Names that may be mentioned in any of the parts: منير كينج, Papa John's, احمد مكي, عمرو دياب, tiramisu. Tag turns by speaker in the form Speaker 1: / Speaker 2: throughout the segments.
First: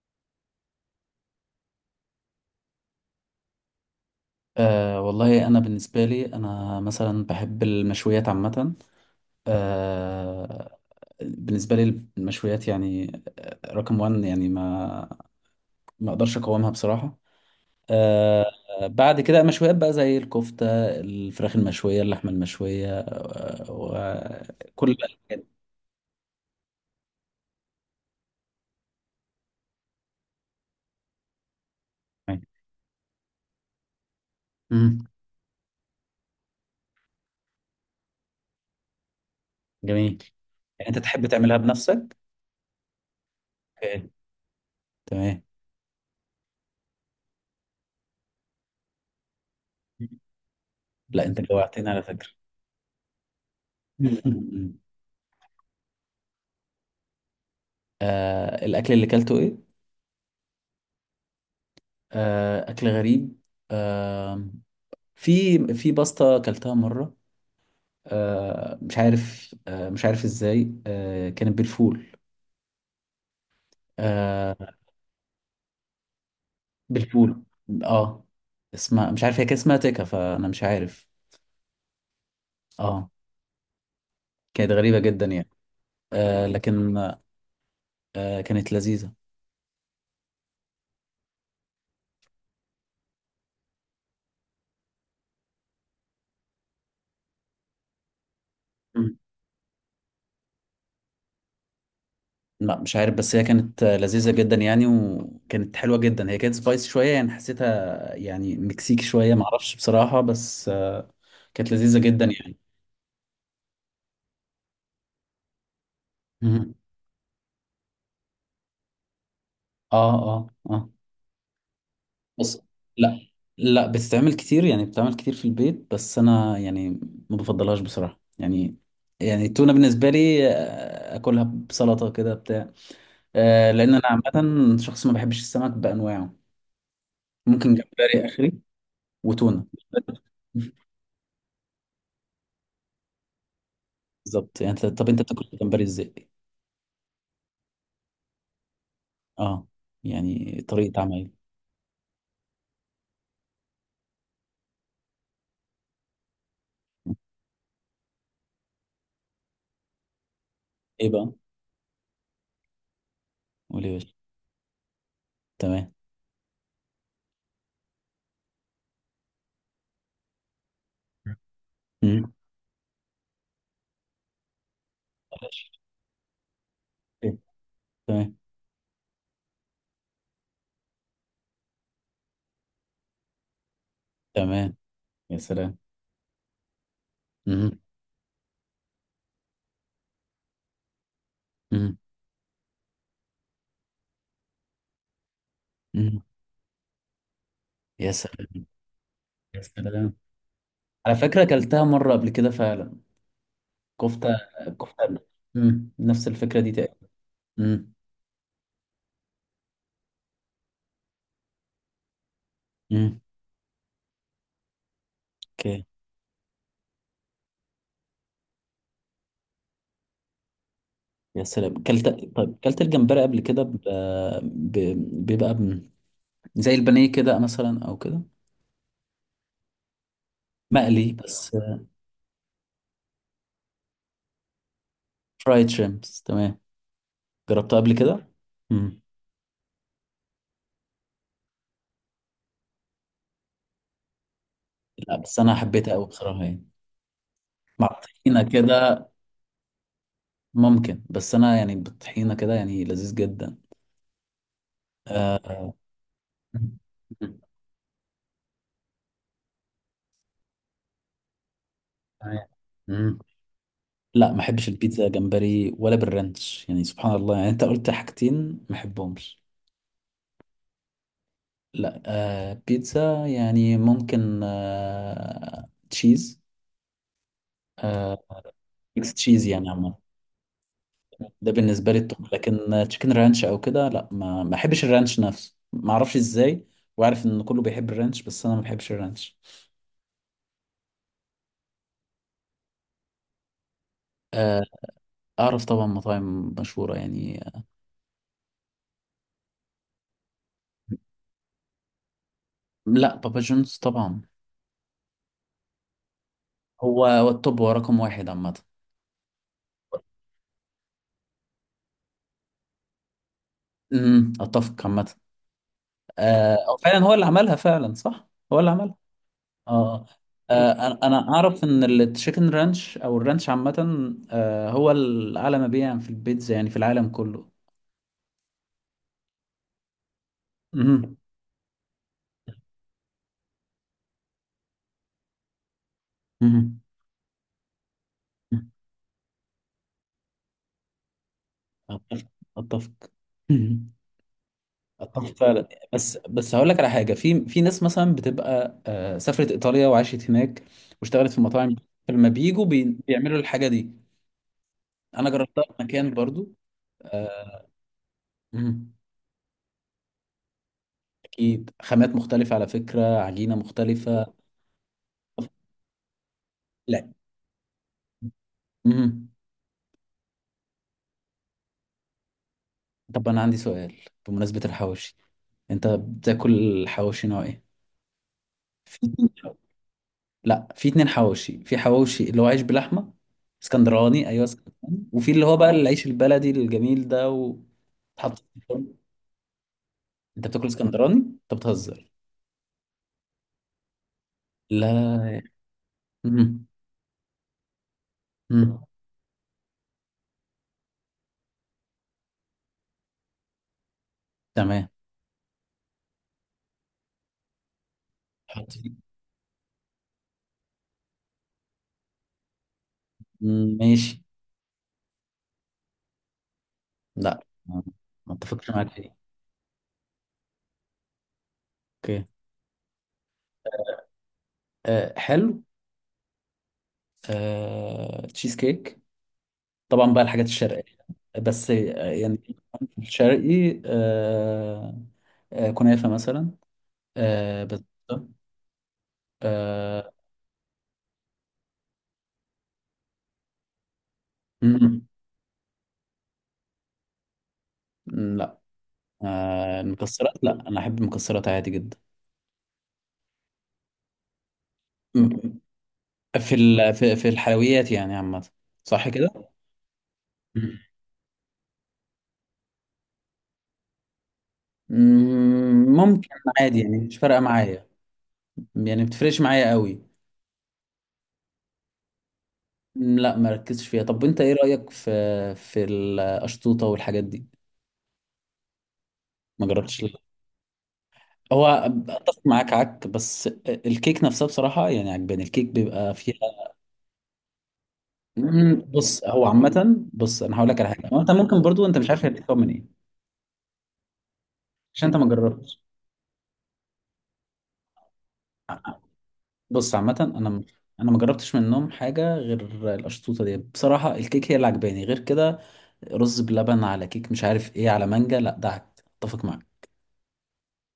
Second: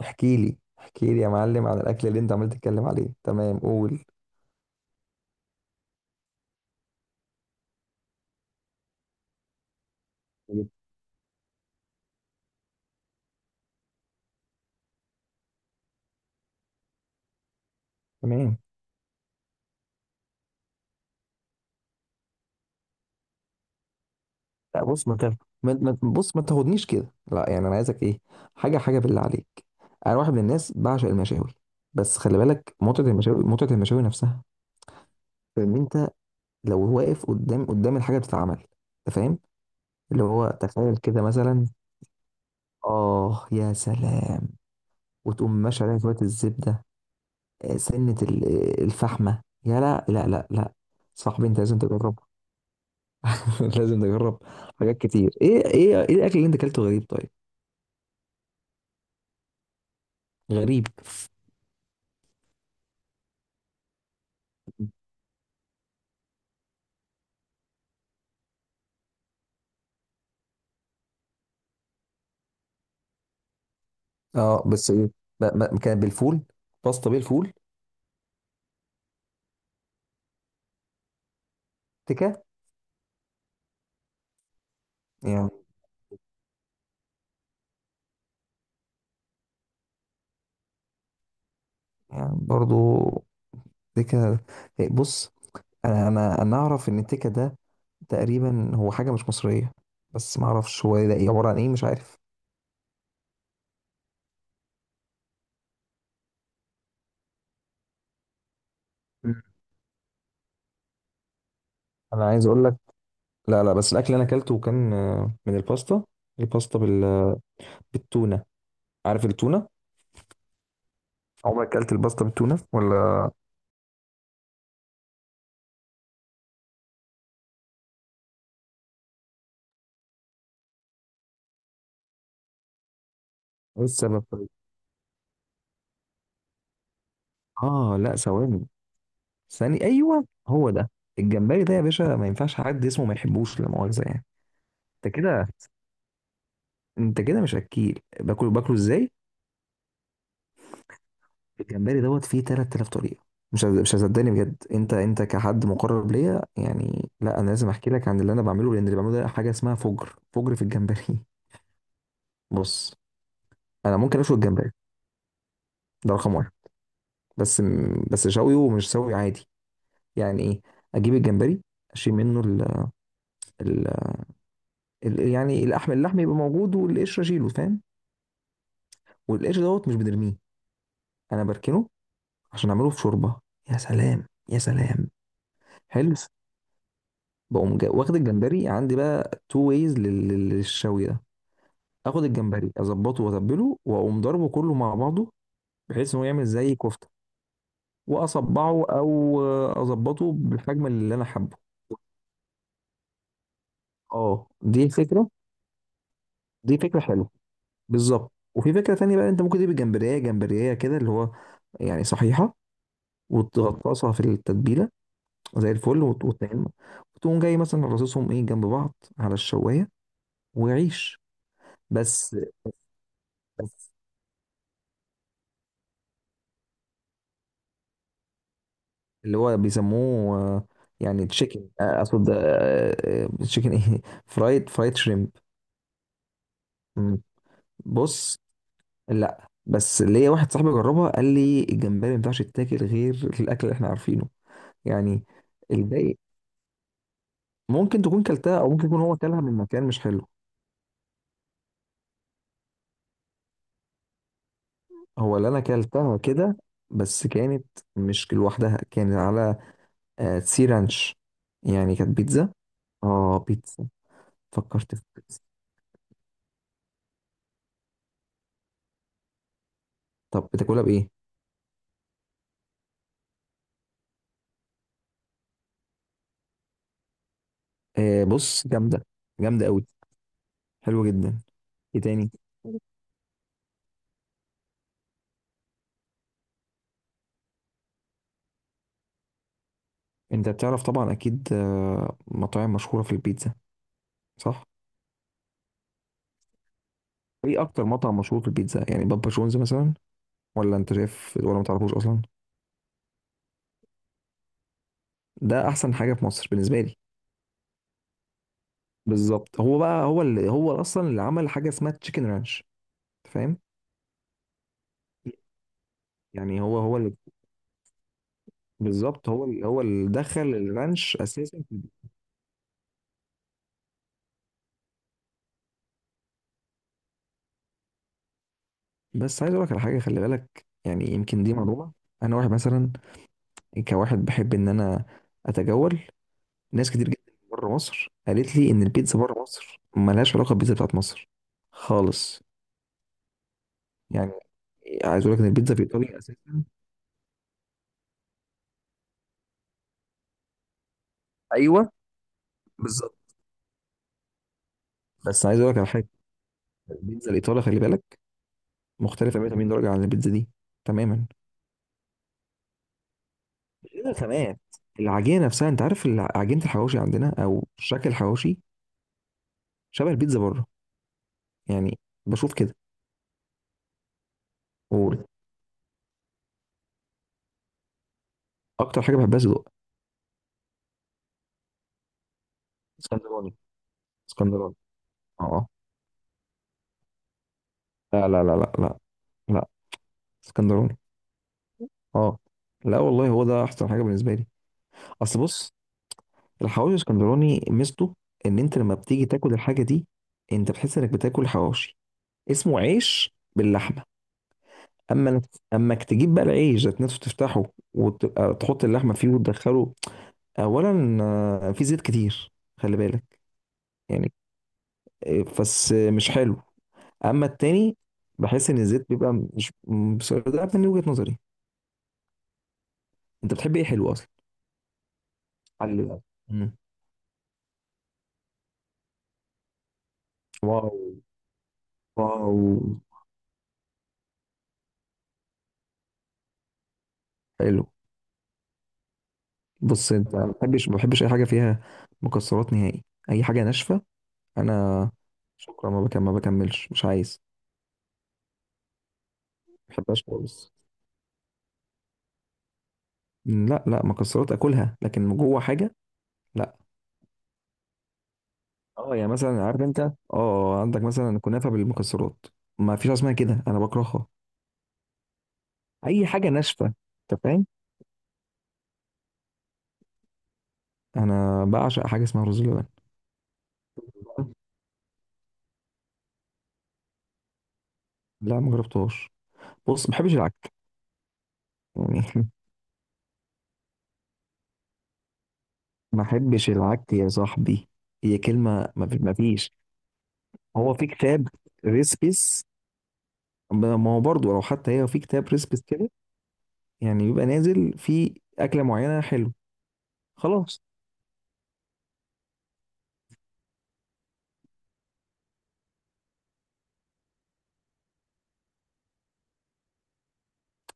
Speaker 1: احكي لي يا معلم عن الاكل اللي انت عمال تتكلم عليه. تمام، قول.
Speaker 2: والله، أنا بالنسبة لي أنا مثلا بحب المشويات عامة. أه بالنسبة لي المشويات يعني رقم وان، يعني ما أقدرش أقاومها بصراحة. أه
Speaker 1: تمام.
Speaker 2: بعد كده مشويات بقى زي الكفتة، الفراخ المشوية، اللحمة المشوية
Speaker 1: لا
Speaker 2: وكل
Speaker 1: بص، ما تاخد.
Speaker 2: الأنواع.
Speaker 1: بص ما تاخدنيش كده. لا يعني انا عايزك ايه حاجه بالله عليك. انا واحد من الناس بعشق المشاوي، بس خلي بالك، متعه المشاوي، نفسها
Speaker 2: مم.
Speaker 1: ان انت لو واقف قدام الحاجه بتتعمل. انت فاهم؟ اللي
Speaker 2: جميل.
Speaker 1: هو
Speaker 2: يعني
Speaker 1: تخيل
Speaker 2: أنت
Speaker 1: كده
Speaker 2: تحب تعملها
Speaker 1: مثلا،
Speaker 2: بنفسك؟
Speaker 1: اه يا
Speaker 2: أوكي،
Speaker 1: سلام،
Speaker 2: تمام.
Speaker 1: وتقوم ماشي عليها شويه الزبده. سنه الفحمه يا، لا لا لا لا.
Speaker 2: لا أنت
Speaker 1: صاحبي انت لازم
Speaker 2: جوعتني على
Speaker 1: تجرب.
Speaker 2: فكرة.
Speaker 1: لازم نجرب حاجات كتير. ايه ايه ايه الاكل اللي انت اكلته غريب؟ طيب
Speaker 2: الأكل اللي كلته إيه؟
Speaker 1: غريب،
Speaker 2: أكل غريب. آه، في باستا أكلتها مرة، مش عارف إزاي، كانت بالفول،
Speaker 1: اه
Speaker 2: آه،
Speaker 1: بس ايه. كان بالفول، باستا
Speaker 2: بالفول.
Speaker 1: بالفول.
Speaker 2: اه اسمها مش عارف، هي كان اسمها تيكا، فأنا مش عارف
Speaker 1: تكه.
Speaker 2: اه كانت غريبة جدا يعني.
Speaker 1: يعني
Speaker 2: لكن كانت لذيذة.
Speaker 1: يعني برضو تكه؟ إيه، بص، انا اعرف ان التكه ده تقريبا هو حاجه
Speaker 2: مم.
Speaker 1: مش مصريه، بس ما اعرفش هو ده إيه، عباره عن ايه، مش عارف.
Speaker 2: لا مش عارف، بس هي كانت لذيذة جدا يعني، وكانت حلوة جدا، هي كانت سبايسي شوية، يعني حسيتها يعني مكسيكي شوية،
Speaker 1: مم.
Speaker 2: معرفش بصراحة، بس كانت لذيذة جدا
Speaker 1: انا عايز
Speaker 2: يعني.
Speaker 1: اقول لك، لا لا بس الاكل اللي انا اكلته كان آه، من الباستا،
Speaker 2: مم.
Speaker 1: الباستا بال... بالتونه. عارف التونه؟
Speaker 2: اه، اه، اه.
Speaker 1: عمرك اكلت الباستا بالتونه
Speaker 2: بس لا،
Speaker 1: ولا؟
Speaker 2: لا، بتتعمل كتير يعني، بتتعمل كتير في البيت، بس انا يعني ما بفضلهاش بصراحة يعني التونة بالنسبة لي اكلها بسلطة كده بتاع.
Speaker 1: ايه
Speaker 2: لان انا
Speaker 1: السبب؟
Speaker 2: عامة شخص ما بحبش السمك بانواعه. ممكن
Speaker 1: اه لا
Speaker 2: جمبري اخري
Speaker 1: ثواني،
Speaker 2: وتونة.
Speaker 1: ثاني، ايوه هو ده. الجمبري ده يا باشا ما ينفعش حد اسمه ما يحبوش لا مؤاخذه يعني.
Speaker 2: بالظبط، يعني طب
Speaker 1: انت
Speaker 2: انت
Speaker 1: كده
Speaker 2: بتاكل جمبري ازاي؟
Speaker 1: انت كده مش اكيل، باكله ازاي
Speaker 2: اه، يعني طريقة عمل،
Speaker 1: الجمبري دوت فيه 3000 طريقه. مش هصدقني بجد. انت كحد مقرب ليا يعني، لا انا لازم احكي لك عن اللي انا بعمله، لان اللي بعمله ده حاجه اسمها فجر في الجمبري.
Speaker 2: ايه بقى؟
Speaker 1: بص،
Speaker 2: قولي يا
Speaker 1: انا
Speaker 2: باشا.
Speaker 1: ممكن اشوي الجمبري،
Speaker 2: تمام.
Speaker 1: ده رقم واحد. بس بس شويه، ومش شوي عادي. يعني ايه؟ اجيب الجمبري، اشيل
Speaker 2: مم.
Speaker 1: منه يعني
Speaker 2: بلاش.
Speaker 1: اللحم، يبقى موجود، والقشر
Speaker 2: إيه؟
Speaker 1: اشيله. فاهم؟
Speaker 2: تمام.
Speaker 1: والقشر دوت مش بنرميه، انا بركنه عشان اعمله في شوربه. يا سلام، يا
Speaker 2: تمام.
Speaker 1: سلام.
Speaker 2: يا سلام.
Speaker 1: حلو. بقوم
Speaker 2: مم.
Speaker 1: واخد الجمبري عندي بقى تو ويز للشوي ده.
Speaker 2: مم.
Speaker 1: اخد الجمبري، اظبطه، واتبله، واقوم ضربه كله مع بعضه، بحيث
Speaker 2: مم.
Speaker 1: انه يعمل زي كفته،
Speaker 2: يا سلام،
Speaker 1: واصبعه او
Speaker 2: يا سلام.
Speaker 1: اظبطه بالحجم
Speaker 2: على
Speaker 1: اللي انا
Speaker 2: فكرة
Speaker 1: حابه.
Speaker 2: أكلتها مرة قبل كده فعلا، كفتة.
Speaker 1: اه دي
Speaker 2: كفتة.
Speaker 1: فكره،
Speaker 2: نفس الفكرة دي
Speaker 1: دي
Speaker 2: تقريبا.
Speaker 1: فكره حلوه.
Speaker 2: امم.
Speaker 1: بالظبط. وفي فكره تانية بقى، انت ممكن تجيب الجمبريه كده اللي هو يعني صحيحه،
Speaker 2: امم،
Speaker 1: وتغطسها في التتبيله زي
Speaker 2: اوكي،
Speaker 1: الفل، وتنعمها وتقوم جاي مثلا رصصهم ايه جنب بعض على الشوايه وعيش.
Speaker 2: يا سلام كلت.
Speaker 1: بس
Speaker 2: طيب، كلت الجمبري قبل كده
Speaker 1: بس
Speaker 2: ب... بيبقى زي البانيه كده مثلا، أو كده
Speaker 1: اللي هو بيسموه آه،
Speaker 2: مقلي
Speaker 1: يعني
Speaker 2: بس.
Speaker 1: تشيكن اقصد، تشيكن ايه فرايد، شريمب
Speaker 2: فرايد شريمبس، تمام.
Speaker 1: مم.
Speaker 2: جربتها قبل كده.
Speaker 1: بص،
Speaker 2: امم
Speaker 1: لا بس ليا واحد صاحبي جربها، قال لي الجمبري ما ينفعش يتاكل غير الاكل اللي احنا عارفينه
Speaker 2: لا،
Speaker 1: يعني.
Speaker 2: بس أنا حبيتها أوي
Speaker 1: الباقي
Speaker 2: بصراحة يعني، مع
Speaker 1: ممكن تكون
Speaker 2: الطحينة
Speaker 1: كلتها، او ممكن يكون
Speaker 2: كده.
Speaker 1: هو كلها من مكان مش حلو.
Speaker 2: ممكن، بس أنا يعني بالطحينة كده يعني لذيذ جدا.
Speaker 1: هو اللي انا
Speaker 2: آه...
Speaker 1: اكلتها كده،
Speaker 2: مم.
Speaker 1: بس
Speaker 2: مم.
Speaker 1: كانت مش لوحدها، كانت على آه، سي رانش، يعني كانت
Speaker 2: تمام.
Speaker 1: بيتزا.
Speaker 2: مم.
Speaker 1: اه بيتزا،
Speaker 2: لا ما احبش
Speaker 1: فكرت في
Speaker 2: البيتزا
Speaker 1: بيتزا.
Speaker 2: جمبري ولا بالرانش، يعني سبحان الله، يعني انت قلت حاجتين ما احبهمش.
Speaker 1: طب بتاكلها بايه؟
Speaker 2: لا، بيتزا يعني ممكن تشيز، آه
Speaker 1: آه بص، جامده،
Speaker 2: ميكس تشيز
Speaker 1: جامده
Speaker 2: يعني
Speaker 1: قوي،
Speaker 2: عموما.
Speaker 1: حلوه جدا.
Speaker 2: ده بالنسبه لي
Speaker 1: ايه تاني؟
Speaker 2: التوب. لكن تشيكن رانش او كده، لا، ما احبش الرانش نفسه، ما اعرفش ازاي. وعارف ان كله بيحب الرانش، بس انا ما بحبش الرانش.
Speaker 1: انت بتعرف طبعا اكيد آه، مطاعم مشهوره في البيتزا،
Speaker 2: آه
Speaker 1: صح؟
Speaker 2: اعرف طبعا مطاعم مشهوره يعني.
Speaker 1: ايه اكتر مطعم مشهور في البيتزا؟ يعني بابا جونز مثلا، ولا انت شايف، ولا ما تعرفوش اصلا؟
Speaker 2: لا، بابا جونز طبعا.
Speaker 1: ده احسن حاجه في مصر بالنسبه لي.
Speaker 2: هو التوب، هو رقم واحد عامه.
Speaker 1: بالظبط، هو اللي هو اصلا اللي عمل حاجه اسمها تشيكن رانش. فاهم؟
Speaker 2: اتفق عامه.
Speaker 1: يعني
Speaker 2: أو
Speaker 1: هو
Speaker 2: فعلا هو
Speaker 1: اللي
Speaker 2: اللي عملها فعلا، صح. هو اللي عملها.
Speaker 1: بالظبط، هو
Speaker 2: اه
Speaker 1: اللي دخل
Speaker 2: انا
Speaker 1: الرانش
Speaker 2: أنا
Speaker 1: اساسا.
Speaker 2: اعرف ان التشيكن رانش او الرانش عامه هو الاعلى مبيعا في البيتزا يعني في العالم كله.
Speaker 1: بس عايز اقول لك على حاجه، خلي بالك، يعني
Speaker 2: مهم.
Speaker 1: يمكن دي معلومه. انا واحد مثلا، كواحد بحب ان انا اتجول.
Speaker 2: مهم.
Speaker 1: ناس كتير جدا بره مصر قالت لي ان البيتزا بره مصر ملهاش علاقه بالبيتزا بتاعت مصر
Speaker 2: اتفق.
Speaker 1: خالص.
Speaker 2: اتفق. مهم.
Speaker 1: يعني عايز
Speaker 2: اتفق
Speaker 1: اقول لك ان
Speaker 2: فعلا،
Speaker 1: البيتزا في
Speaker 2: بس
Speaker 1: ايطاليا
Speaker 2: بس
Speaker 1: اساسا،
Speaker 2: هقول لك على حاجه. في ناس مثلا بتبقى سافرت ايطاليا وعاشت هناك واشتغلت في مطاعم،
Speaker 1: ايوه،
Speaker 2: لما بيجوا
Speaker 1: بالظبط.
Speaker 2: بيعملوا الحاجه دي. انا
Speaker 1: بس عايز
Speaker 2: جربتها في
Speaker 1: اقول لك على حاجه،
Speaker 2: مكان برضو.
Speaker 1: البيتزا الايطاليه خلي بالك
Speaker 2: مهم.
Speaker 1: مختلفه 180 درجه عن البيتزا دي تماما.
Speaker 2: اكيد خامات مختلفة على فكرة، عجينة مختلفة.
Speaker 1: الخامات، العجينه نفسها، انت عارف عجينه الحواوشي
Speaker 2: لا.
Speaker 1: عندنا، او شكل الحواوشي،
Speaker 2: امم.
Speaker 1: شبه البيتزا بره يعني. بشوف كده
Speaker 2: طب انا عندي سؤال، بمناسبة الحواوشي،
Speaker 1: واكتر.
Speaker 2: انت بتاكل حواوشي نوع ايه؟ في
Speaker 1: حاجه
Speaker 2: اتنين
Speaker 1: بحبها
Speaker 2: حواوشي.
Speaker 1: صدق،
Speaker 2: لا، في اتنين حواوشي، في حواوشي اللي هو عيش بلحمة،
Speaker 1: اسكندراني.
Speaker 2: اسكندراني، ايوه،
Speaker 1: اسكندراني
Speaker 2: اسكندراني. وفي
Speaker 1: اه
Speaker 2: اللي هو
Speaker 1: آه.
Speaker 2: بقى العيش البلدي الجميل ده
Speaker 1: لا
Speaker 2: وتحط
Speaker 1: لا
Speaker 2: في
Speaker 1: لا لا
Speaker 2: الفرن.
Speaker 1: لا، لا
Speaker 2: انت بتاكل
Speaker 1: اسكندراني،
Speaker 2: اسكندراني؟ انت بتهزر.
Speaker 1: اه. لا والله هو ده احسن حاجه بالنسبه لي.
Speaker 2: لا.
Speaker 1: اصل بص،
Speaker 2: امم.
Speaker 1: الحواوشي الاسكندراني ميزته ان انت
Speaker 2: امم.
Speaker 1: لما بتيجي تاكل الحاجه دي، انت بتحس انك بتاكل حواوشي، اسمه عيش باللحمه.
Speaker 2: تمام.
Speaker 1: اما انك، اما انك تجيب بقى العيش ذات نفسه، تفتحه، وتبقى
Speaker 2: حط
Speaker 1: تحط
Speaker 2: فيه.
Speaker 1: اللحمه فيه وتدخله. اولا آه، في زيت كتير، خلي بالك،
Speaker 2: مم، ماشي.
Speaker 1: يعني آه، بس آه، مش حلو.
Speaker 2: لا،
Speaker 1: اما
Speaker 2: ما
Speaker 1: التاني،
Speaker 2: ما اتفقش
Speaker 1: بحس ان
Speaker 2: معاك في
Speaker 1: الزيت
Speaker 2: دي.
Speaker 1: بيبقى مش بس ده من وجهة نظري.
Speaker 2: اوكي.
Speaker 1: انت بتحب ايه حلو اصلا؟
Speaker 2: حلو.
Speaker 1: حلو بقى. مم.
Speaker 2: تشيز كيك، طبعا بقى الحاجات الشرقية.
Speaker 1: واو،
Speaker 2: بس يعني
Speaker 1: واو،
Speaker 2: الشرقي، كنافة مثلا بس
Speaker 1: حلو.
Speaker 2: آه،
Speaker 1: بص، انت ما بحبش، ما بحبش اي حاجه فيها مكسرات نهائي، اي حاجه ناشفه.
Speaker 2: مم.
Speaker 1: انا شكرا، ما بكمل، ما بكملش مش عايز.
Speaker 2: مم. لا.
Speaker 1: ما بحبهاش
Speaker 2: المكسرات، لا
Speaker 1: خالص.
Speaker 2: أنا أحب المكسرات عادي جدا.
Speaker 1: لا لا، مكسرات اكلها لكن
Speaker 2: مم.
Speaker 1: جوه حاجه.
Speaker 2: في الحلويات يعني عامة، صح
Speaker 1: اه يعني
Speaker 2: كده؟
Speaker 1: مثلا عارف انت، اه
Speaker 2: مم.
Speaker 1: آه، عندك مثلا كنافه بالمكسرات، ما فيش حاجه اسمها كده، انا بكرهها.
Speaker 2: مم،
Speaker 1: اي
Speaker 2: ممكن.
Speaker 1: حاجه
Speaker 2: عادي
Speaker 1: ناشفه،
Speaker 2: يعني، مش فارقة
Speaker 1: انت فاهم.
Speaker 2: معايا، يعني بتفرقش معايا قوي.
Speaker 1: انا بعشق حاجه اسمها رز بلبن.
Speaker 2: مم، لا مركزش فيها. طب وانت ايه رأيك في القشطوطة والحاجات دي؟
Speaker 1: لا ما جربتهاش.
Speaker 2: ما جربتش
Speaker 1: بص، ما بحبش العك
Speaker 2: هو
Speaker 1: يعني.
Speaker 2: اتفق معاك عك، بس الكيك نفسها بصراحه يعني عجباني، الكيك بيبقى
Speaker 1: ما
Speaker 2: فيها.
Speaker 1: بحبش العك يا صاحبي، هي
Speaker 2: مم.
Speaker 1: كلمه ما
Speaker 2: بص
Speaker 1: ما
Speaker 2: هو
Speaker 1: فيش.
Speaker 2: عامه، بص انا هقول لك على
Speaker 1: هو في
Speaker 2: حاجه، هو انت
Speaker 1: كتاب
Speaker 2: ممكن برضو، انت مش عارف هي بتتكون
Speaker 1: ريسبيس،
Speaker 2: من ايه،
Speaker 1: ما ما هو برضو لو حتى
Speaker 2: عشان
Speaker 1: هي
Speaker 2: انت
Speaker 1: في
Speaker 2: ما
Speaker 1: كتاب
Speaker 2: جربتش.
Speaker 1: ريسبيس كده، يعني بيبقى نازل في اكله معينه حلو.
Speaker 2: بص عامه،
Speaker 1: خلاص،
Speaker 2: انا ما جربتش منهم حاجه غير القشطوطه دي بصراحه. الكيك هي اللي عجباني، غير كده رز بلبن على كيك، مش عارف ايه، على مانجا، لا ده عك، اتفق معاك.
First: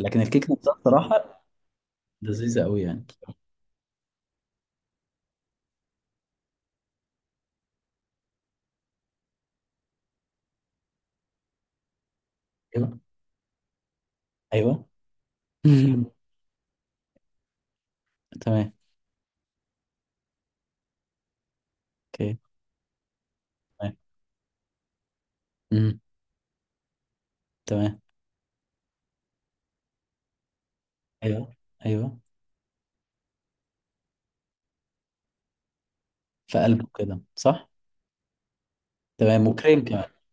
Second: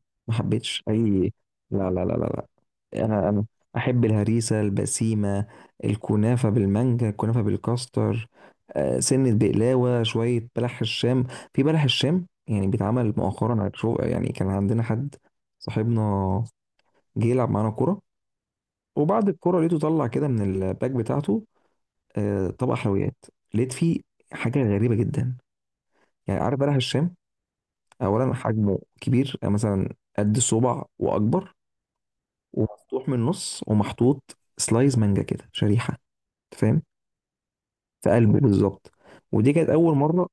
Speaker 2: لكن
Speaker 1: ما
Speaker 2: الكيك نفسها
Speaker 1: حبيتش اي.
Speaker 2: بصراحه
Speaker 1: لا لا لا لا.
Speaker 2: لذيذه قوي يعني.
Speaker 1: انا احب الهريسه البسيمه، الكنافه بالمانجا، الكنافه بالكاستر، آه، سنه بقلاوه، شويه بلح الشام. في بلح الشام يعني
Speaker 2: ايوه،
Speaker 1: بيتعمل مؤخرا على شو. يعني كان عندنا
Speaker 2: ايوه.
Speaker 1: حد صاحبنا جه يلعب معانا كوره،
Speaker 2: تمام.
Speaker 1: وبعد الكوره لقيته طلع كده من الباك بتاعته
Speaker 2: اوكي.
Speaker 1: آه، طبق حلويات. لقيت
Speaker 2: تمام.
Speaker 1: فيه حاجه غريبه جدا.
Speaker 2: مم.
Speaker 1: يعني عارف بلح الشام،
Speaker 2: تمام.
Speaker 1: اولا حجمه كبير، يعني مثلا قد الصبع
Speaker 2: ايوه،
Speaker 1: واكبر،
Speaker 2: ايوه،
Speaker 1: ومفتوح من النص، ومحطوط سلايز مانجا كده، شريحه.
Speaker 2: في
Speaker 1: أنت فاهم؟
Speaker 2: قلبه كده، صح.
Speaker 1: في قلبه بالظبط،
Speaker 2: تمام،
Speaker 1: ودي كانت
Speaker 2: وكريم
Speaker 1: اول
Speaker 2: كمان.
Speaker 1: مره.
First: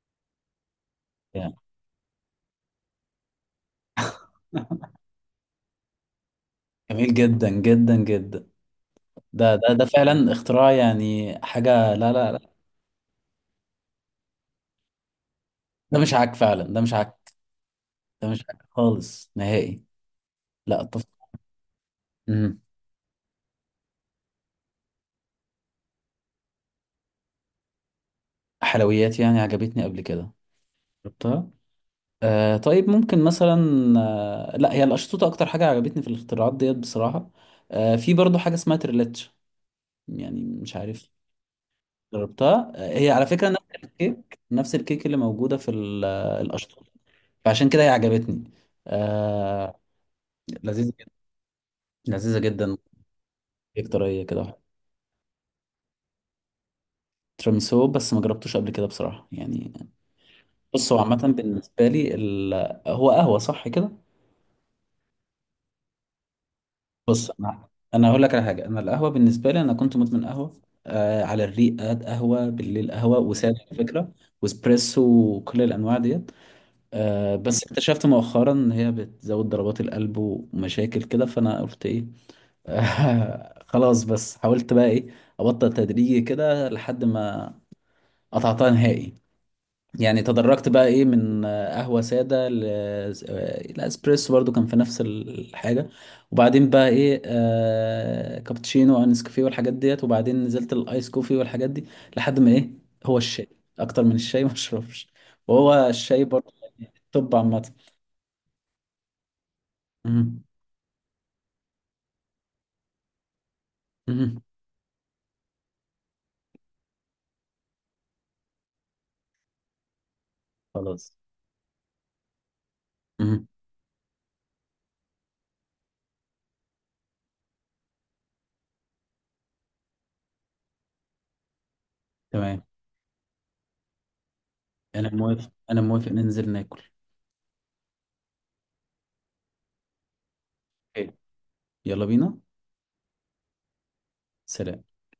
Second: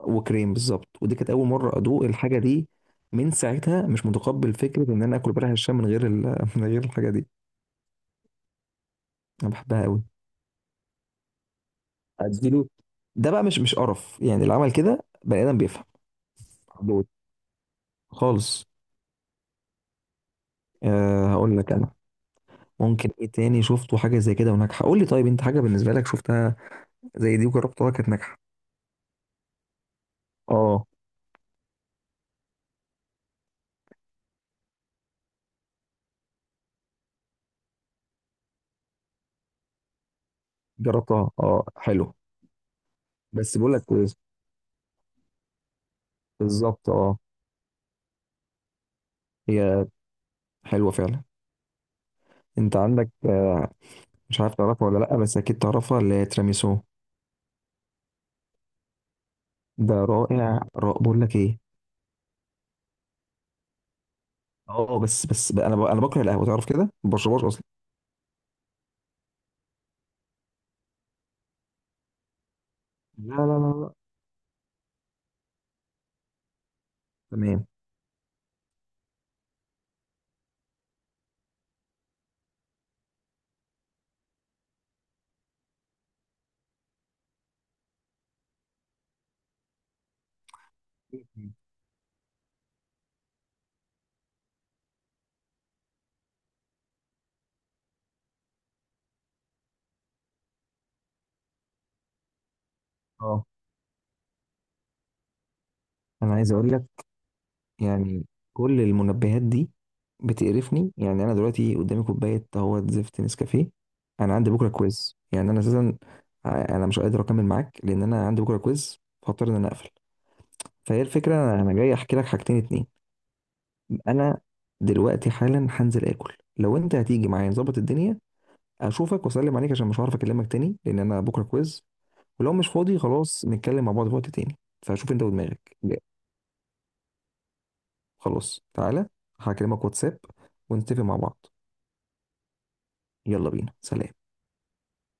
Speaker 1: وكريم، بالظبط، ودي كانت اول
Speaker 2: يعني
Speaker 1: مره ادوق الحاجه دي. من ساعتها مش متقبل فكره ان انا اكل بلح الشام من غير ال... من غير الحاجه
Speaker 2: جميل
Speaker 1: دي.
Speaker 2: جدا جدا جدا.
Speaker 1: انا
Speaker 2: ده ده
Speaker 1: بحبها
Speaker 2: ده
Speaker 1: قوي،
Speaker 2: فعلا اختراع، يعني حاجة، لا، لا، لا،
Speaker 1: اديله. ده بقى مش مش قرف يعني، اللي عمل كده بني ادم بيفهم
Speaker 2: ده مش عك فعلا، ده مش
Speaker 1: حدود
Speaker 2: عك، ده مش عك
Speaker 1: خالص.
Speaker 2: خالص نهائي. لا
Speaker 1: أه هقول لك انا،
Speaker 2: مم.
Speaker 1: ممكن ايه تاني شفته حاجه زي كده وناجحه؟ قول لي طيب، انت حاجه بالنسبه لك شفتها زي دي وجربتها كانت ناجحه؟
Speaker 2: حلويات يعني عجبتني قبل كده،
Speaker 1: اه
Speaker 2: جربتها. طيب ممكن مثلا، لا، هي الأشطوطة أكتر حاجة عجبتني في الاختراعات ديت بصراحة. في برضو حاجة اسمها تريلاتش، يعني مش عارف.
Speaker 1: جربتها اه، حلو،
Speaker 2: جربتها، هي على فكرة
Speaker 1: بس بقول لك
Speaker 2: نفس
Speaker 1: كويس.
Speaker 2: الكيك، اللي موجودة في
Speaker 1: بالظبط
Speaker 2: الأشطوطة،
Speaker 1: اه،
Speaker 2: فعشان كده هي عجبتني. آه...
Speaker 1: هي حلوه
Speaker 2: لذيذة جدا،
Speaker 1: فعلا.
Speaker 2: لذيذة
Speaker 1: انت
Speaker 2: جدا،
Speaker 1: عندك آه،
Speaker 2: كيك طرية
Speaker 1: مش عارف
Speaker 2: كده.
Speaker 1: تعرفها ولا لا، بس اكيد تعرفها، اللي هي تيراميسو.
Speaker 2: تيراميسو بس ما جربتوش قبل كده بصراحة يعني.
Speaker 1: ده رائع
Speaker 2: بص هو
Speaker 1: رائع،
Speaker 2: عامة
Speaker 1: بقول لك ايه.
Speaker 2: بالنسبة لي هو قهوة صح كده.
Speaker 1: اه بس بس بقى انا بكره القهوه تعرف كده، ما
Speaker 2: بص
Speaker 1: بشربهاش اصلا.
Speaker 2: أنا هقول لك على حاجة، أنا القهوة بالنسبة لي أنا كنت مدمن قهوة على الريق، قهوة بالليل، قهوة
Speaker 1: لا
Speaker 2: وسادة
Speaker 1: لا لا
Speaker 2: على
Speaker 1: لا.
Speaker 2: فكرة، واسبريسو، وكل الأنواع ديت. بس
Speaker 1: تمام.
Speaker 2: اكتشفت مؤخرا ان هي بتزود ضربات القلب ومشاكل كده، فانا قلت ايه. خلاص، بس حاولت بقى ايه، ابطل تدريجي كده لحد ما قطعتها نهائي. يعني تدرجت بقى ايه، من قهوة سادة الاسبريسو، برضو كان في نفس الحاجة. وبعدين بقى ايه كابتشينو وانس كوفي والحاجات ديت. وبعدين نزلت الايس كوفي والحاجات دي لحد ما ايه، هو
Speaker 1: اه،
Speaker 2: الشاي. اكتر من الشاي ما اشربش. وهو الشاي
Speaker 1: انا
Speaker 2: برضو،
Speaker 1: عايز اقول لك،
Speaker 2: يعني التوب عامة.
Speaker 1: يعني كل المنبهات دي
Speaker 2: مم.
Speaker 1: بتقرفني يعني. انا دلوقتي قدامي كوبايه اهوت زفت نسكافيه. انا
Speaker 2: مم.
Speaker 1: عندي بكره كويز، يعني انا اساسا انا مش قادر اكمل معاك، لان انا عندي بكره كويز، فاضطر ان انا اقفل. فهي
Speaker 2: خلاص.
Speaker 1: الفكره انا، جاي احكي لك حاجتين اتنين.
Speaker 2: مم.
Speaker 1: انا دلوقتي حالا هنزل اكل، لو انت هتيجي معايا نظبط الدنيا، اشوفك واسلم عليك، عشان مش هعرف اكلمك تاني لان انا بكره كويز. ولو
Speaker 2: تمام.
Speaker 1: مش فاضي، خلاص نتكلم مع بعض في وقت تاني.
Speaker 2: انا
Speaker 1: فشوف انت
Speaker 2: موافق،
Speaker 1: ودماغك.
Speaker 2: انا موافق، ننزل ناكل.
Speaker 1: خلاص تعالى، هكلمك واتساب ونتفق
Speaker 2: حلو.
Speaker 1: مع بعض.
Speaker 2: يلا بينا،
Speaker 1: يلا بينا، سلام.
Speaker 2: سلام.